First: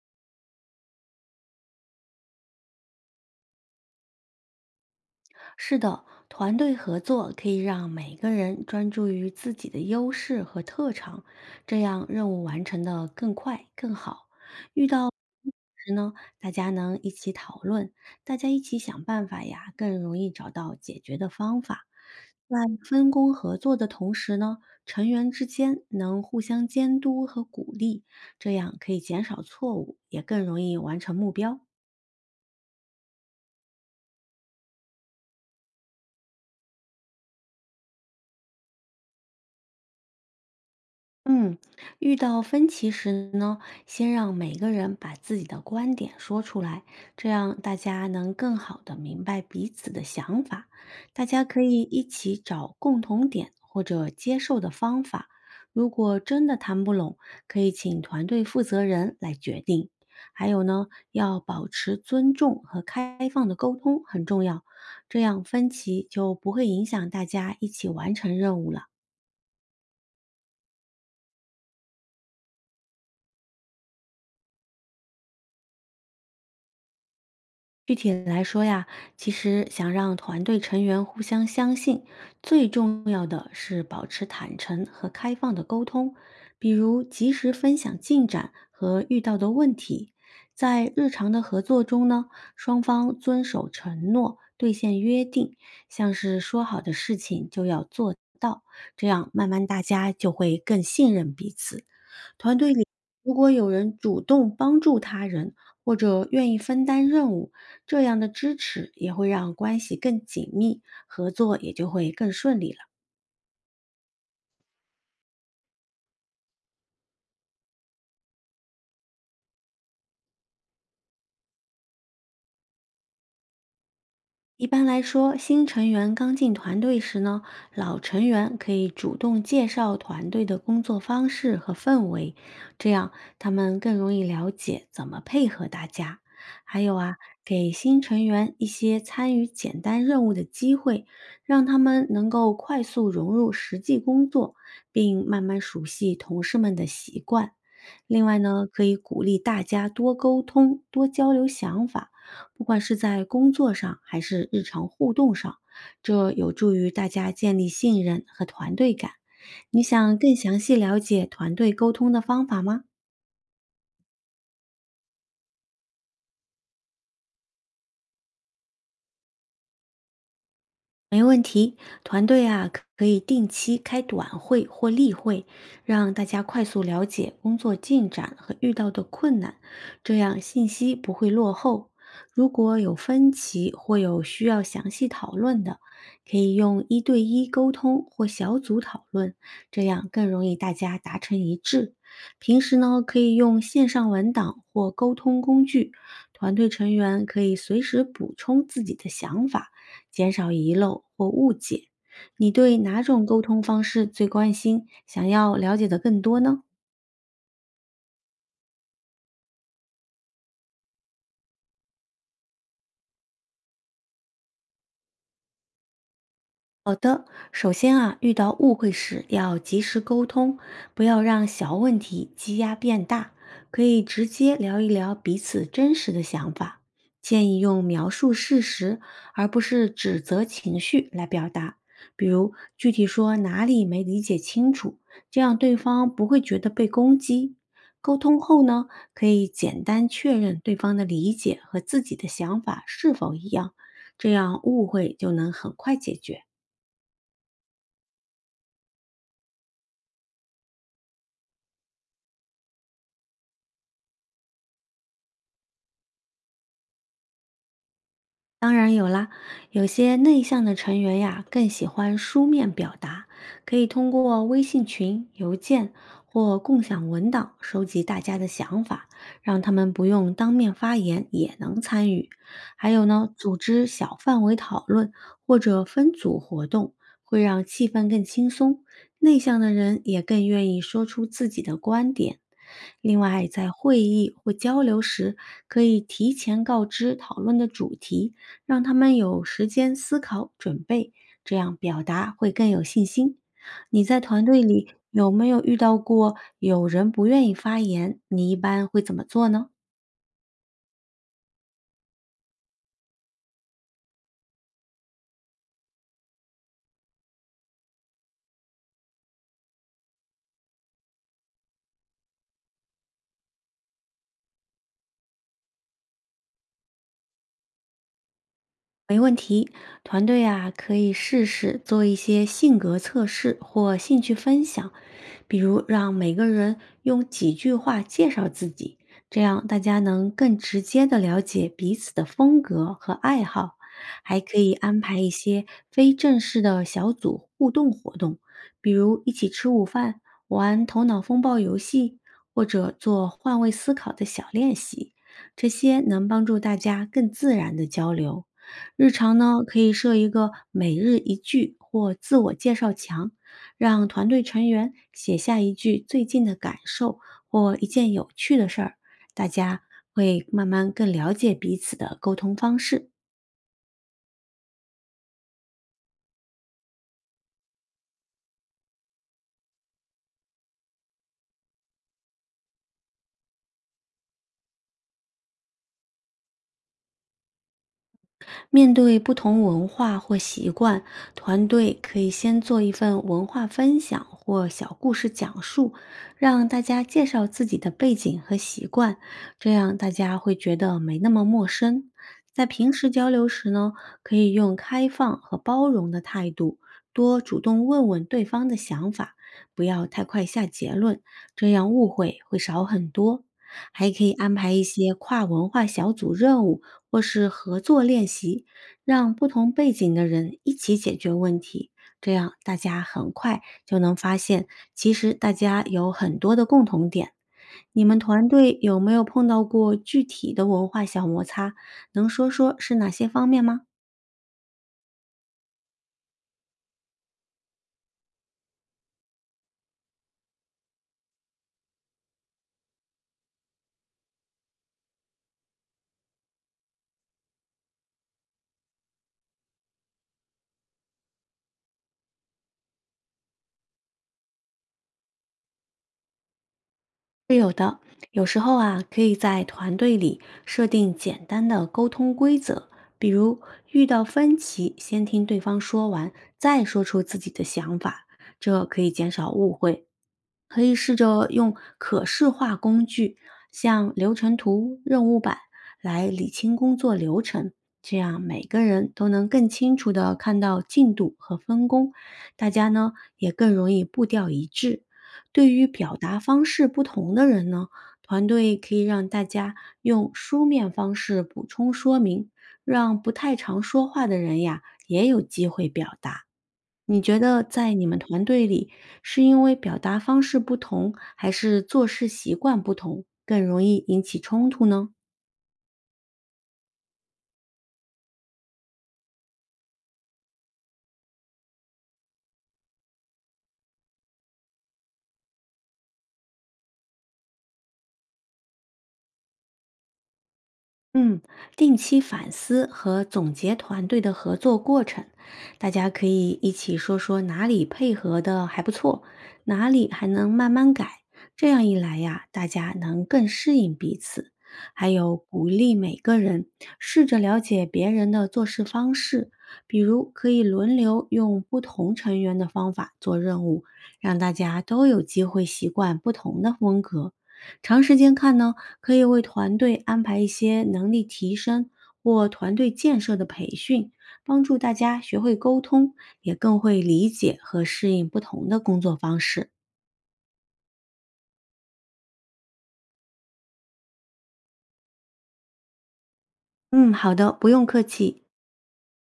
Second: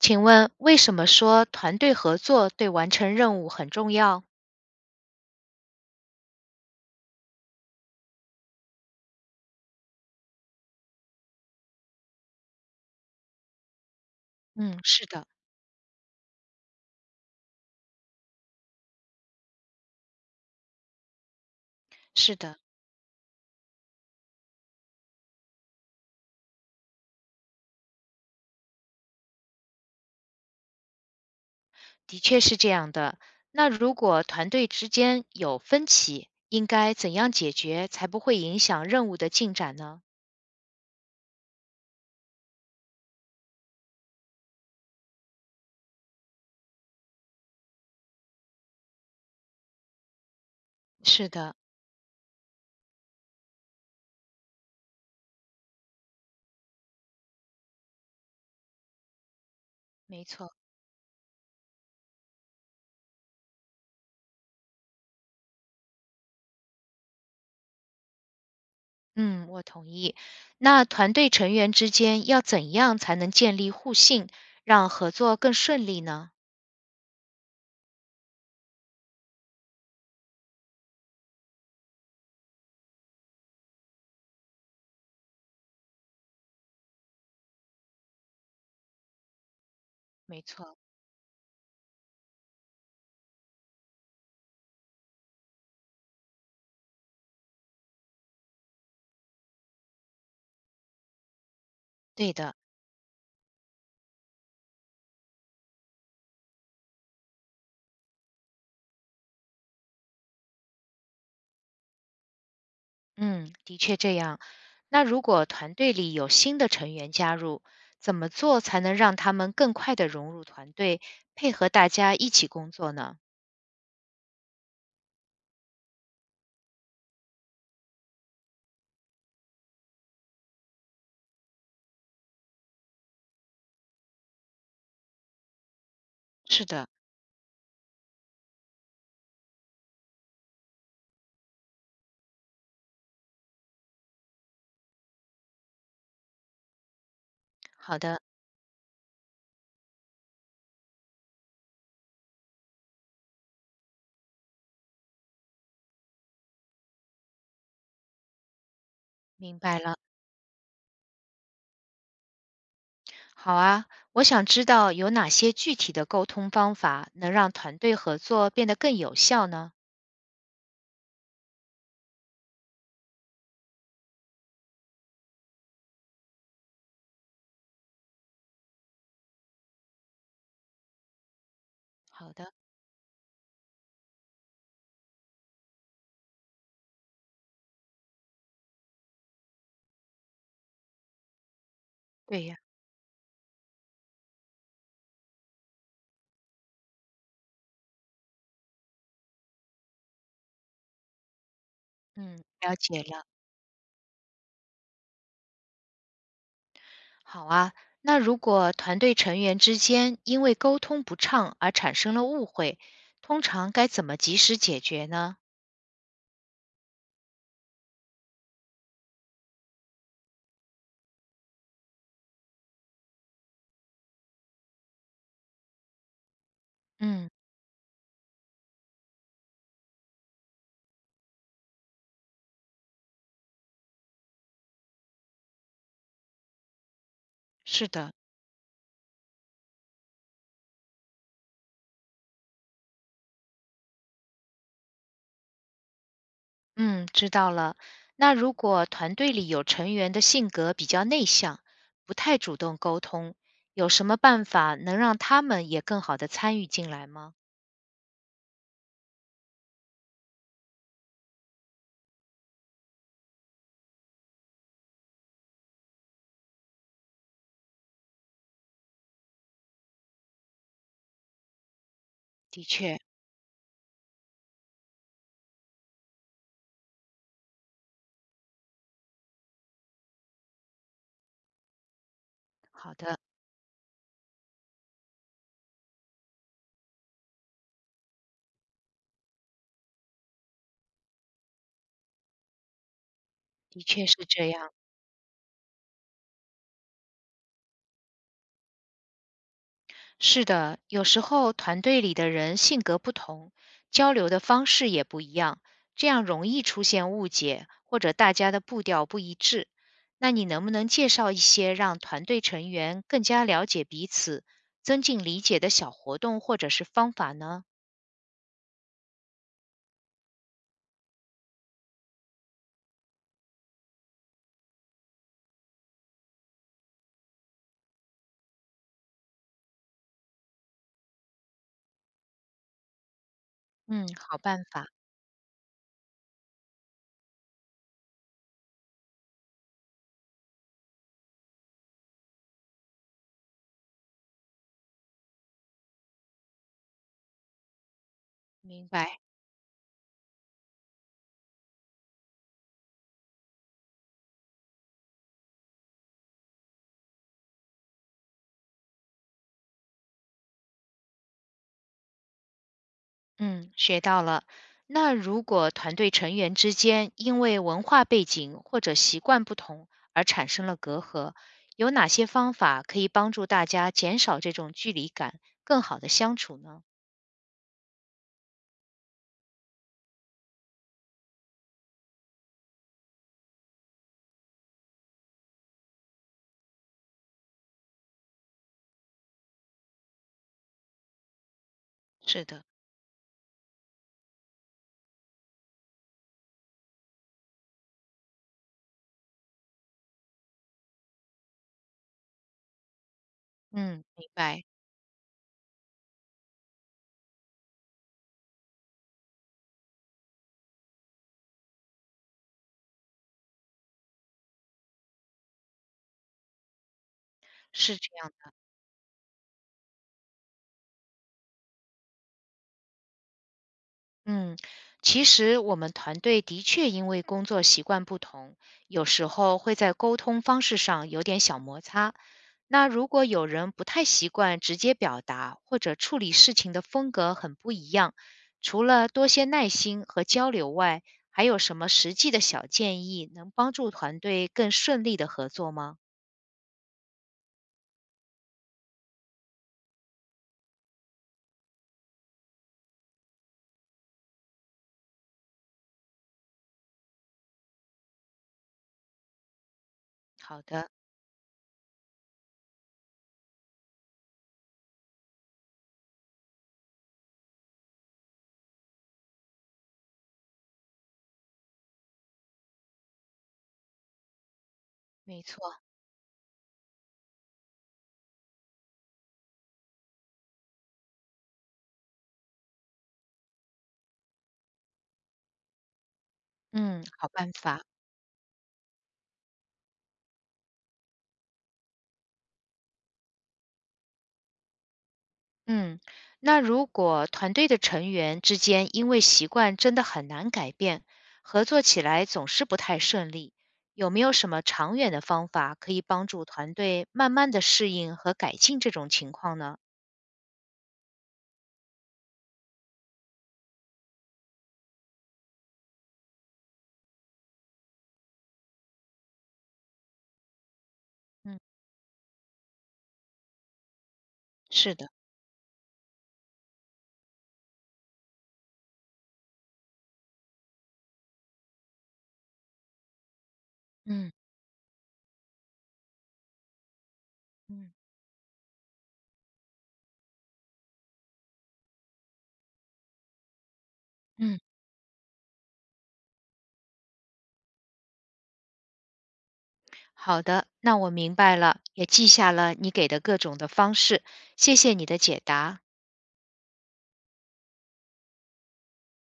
请问为什么说团队合作对完成任务很重要？是的，团队合作可以让每个人专注于自己的优势和特长，这样任务完成的更快更好。嗯，是的，同时呢，大家能一起讨论，大家一起想办法呀，更容易找到解决的方法。是在的，分工合作的同时呢，成员之间能互相监督和鼓励，这样可以减少错误，也更容易完成目标。的确是这样的。那如果团队之间有分歧，应该怎样解决才不会影响任务的进展呢？嗯，遇到分歧时呢，先让每个人把自己的观点说出来，这样大家能更好的明白彼此的想法。大是家的，可以一起找共同点或者接受的方法。如果真的谈不拢，可以请团队负责人来决定。没还错。有呢，要保持尊重和开放的沟通很重要，这样分歧就不会影响大家一起完成任务了。嗯，我同意。那团队成员之间要怎样才能建立互信，让合作更顺利呢？具体来说呀，其实想让团队成员互相相信，最重要的是保持坦诚和开放的沟通，比如及时分享进展和遇到的问题。没错，在日常的合作中呢，双方遵守承诺，兑现约定，像是说好的事情就要做到，这样慢慢大家就会更信任彼此。对的。团队里如果有人主动帮助他人，或者愿意分担任务，这样的支持也会让关系更紧密，合作也就会更顺利了。嗯，的确这样。那如果团队里有新的成员加入，怎么做才能让他们更快地融入团队，配合大家一起工作呢？一般来说，新成员刚进团队时呢，老成员可以主动介绍团队的工作方式和氛围，这样他们更容易了解怎么配合大家。是还的，有啊，给新成员一些参与简单任务的机会，让他们能够快速融入实际工作，并慢慢熟悉同事们的习惯。好的，另外呢，可以鼓励大家多沟通、多交流想法，不管是在工作上还是日常互动上，这有助于大家建立信任和团队感。明白你了。想更详细了解团队沟通的方法吗？好啊，我想知道有哪些具体的沟通方法能让团队合作变得更有效呢？没问题，团队啊可以定期开短会或例会，让大家快速了解工作进展和遇到的困难，这样信息不会落后。好如的，果有分歧或有需要详细讨论的，可以用一对一沟通或小组讨论，这样更容易大家达成一致。对呀。平时呢，可以用线上文档或沟通工具，团队成员可以随时补充自己的想法。减少遗漏或误解。嗯，你了对哪解种了。沟通方式最关心？想要了解的更多呢？好啊，那如果团队成员之间因为沟通不畅而产生了误会，通常该怎么及时解决呢？首先啊，遇到误会时要及时沟通，不要让小问题积压变大，可以直接聊一聊彼此真实的想法。嗯，建议用描述事实，而不是指责情绪来表达，比如具体说哪里没理解清楚，这样对方不会觉得被攻击。是的，沟通后呢，可以简单确认对方的理解和自己的想法是否一样，这样误会就能很快解决。嗯，知道了。那如果团队里有成员的性格比较内向，不太主动沟通，有什么办法能让他们也更好的参与进来吗？当然有啦，有些内向的成员呀，更喜欢书面表达，可以通过微信群、邮件或共享文档收集大家的想法，让他们不用当面发言也能参与。的还确，有呢，组织小范围讨论或者分组活动，会让气氛更轻松，内向的人也更愿意说出自己的观点。好另的，外，在会议或交流时，可以提前告知讨论的主题。让他们有时间思考、准备，这样表达会更有信心。的你确在是团这队样。里有没有遇到过有人不愿意发言？你一般会怎么做呢？是的，有时候团队里的人性格不同，交流的方式也不一样，这样容易出现误解或者大家的步调不一致。那你能不能介绍一些让团队成员更加了解彼此、增进理解的小活动或者是方法呢？没问题，团队啊可以试试做一些性格测试或兴趣分享，比如让每个人用几句话介绍自己，这样大家能更直接的了解彼此的风格和爱好。嗯，还好可办以法，安排一些非正式的小组互动活动，比如一起吃午饭、玩头脑风暴游戏，或者做换位思考的小练习，这些能帮助大家更自然的交流。明日白。常呢，可以设一个每日一句或自我介绍墙，让团队成员写下一句最近的感受或一件有趣的事儿，大家会慢慢更了解彼此的沟通方式。嗯，学到了。那如果团队成员之间因为文化背景或者习惯不同而产生了隔阂，有哪些方法可以帮助大家减少这种距离感，更好的相处呢？面对不同文化或习惯，团队可以先做一份文化分享或小故事讲述，让大家介绍自己的背景和习惯，这样大家会觉得没那么陌生。是的，在平时交流时呢，可以用开放和包容的态度，多主动问问对方的想法，不要太快下结论，这样误会会少很多。嗯，还可明以安白，排一些跨文化小组任务或是合作练习，让不同背景的人一起解决问题。这样大家很快就能发现，其实大家有很多的共同点。是你这们样。团队有没有碰到过具体的文化小摩擦？能说说是哪些方面吗？嗯，其实我们团队的确因为工作习惯不同，有时候会在沟通方式上有点小摩擦。那如果有人不太习惯直接表达，或者处理事情的风格很不一样，除了多些耐心和交流外，还有什么实际的小建议能帮助团队更顺利的合作吗？是有的，有时候啊，可以在团队里设定简单的沟通规则，比如遇到分歧，先听对方说完，再说出自己的想法，这可以减少误会，好可的，以试着用可视化工具，像流程图、任务板来理清工作流程，这样每个人都能更清楚地看到进度和分工，大家呢也更容易步调一致。没错，对于表达方式不同的人呢，团队可以让大家用书面方式补充说明，让不太常说话的人呀也有机会表达。嗯，你好觉办得法。在你们团队里，是因为表达方式不同，还是做事习惯不同，更容易引起冲突呢？嗯，那如果团队的成员之间因为习惯真的很难改变，合作起来总是不太顺利，有没有什么长远的方法可以帮助团队慢慢的适应和改进这种情况呢？嗯，定期反思和总结团队的合作过程，大家可以一起说说哪里配合的还不错，哪里还能慢慢改。嗯这样一来呀，大家能更适应彼此。是还的，有鼓励每个人试着了解别人的做事方式，比如可以轮流用不同成员的方法做任务，嗯让大家都有机会习惯不同的风格。嗯长时间看呢，可以为团队安排一些能力提升或团队建设的培训，嗯，帮助大家学会沟通，也更会理解和适应不同的工作方式。好的，那我明白了，也记下了你给的各种的方式，谢谢你的解答。嗯，好的，不用客气。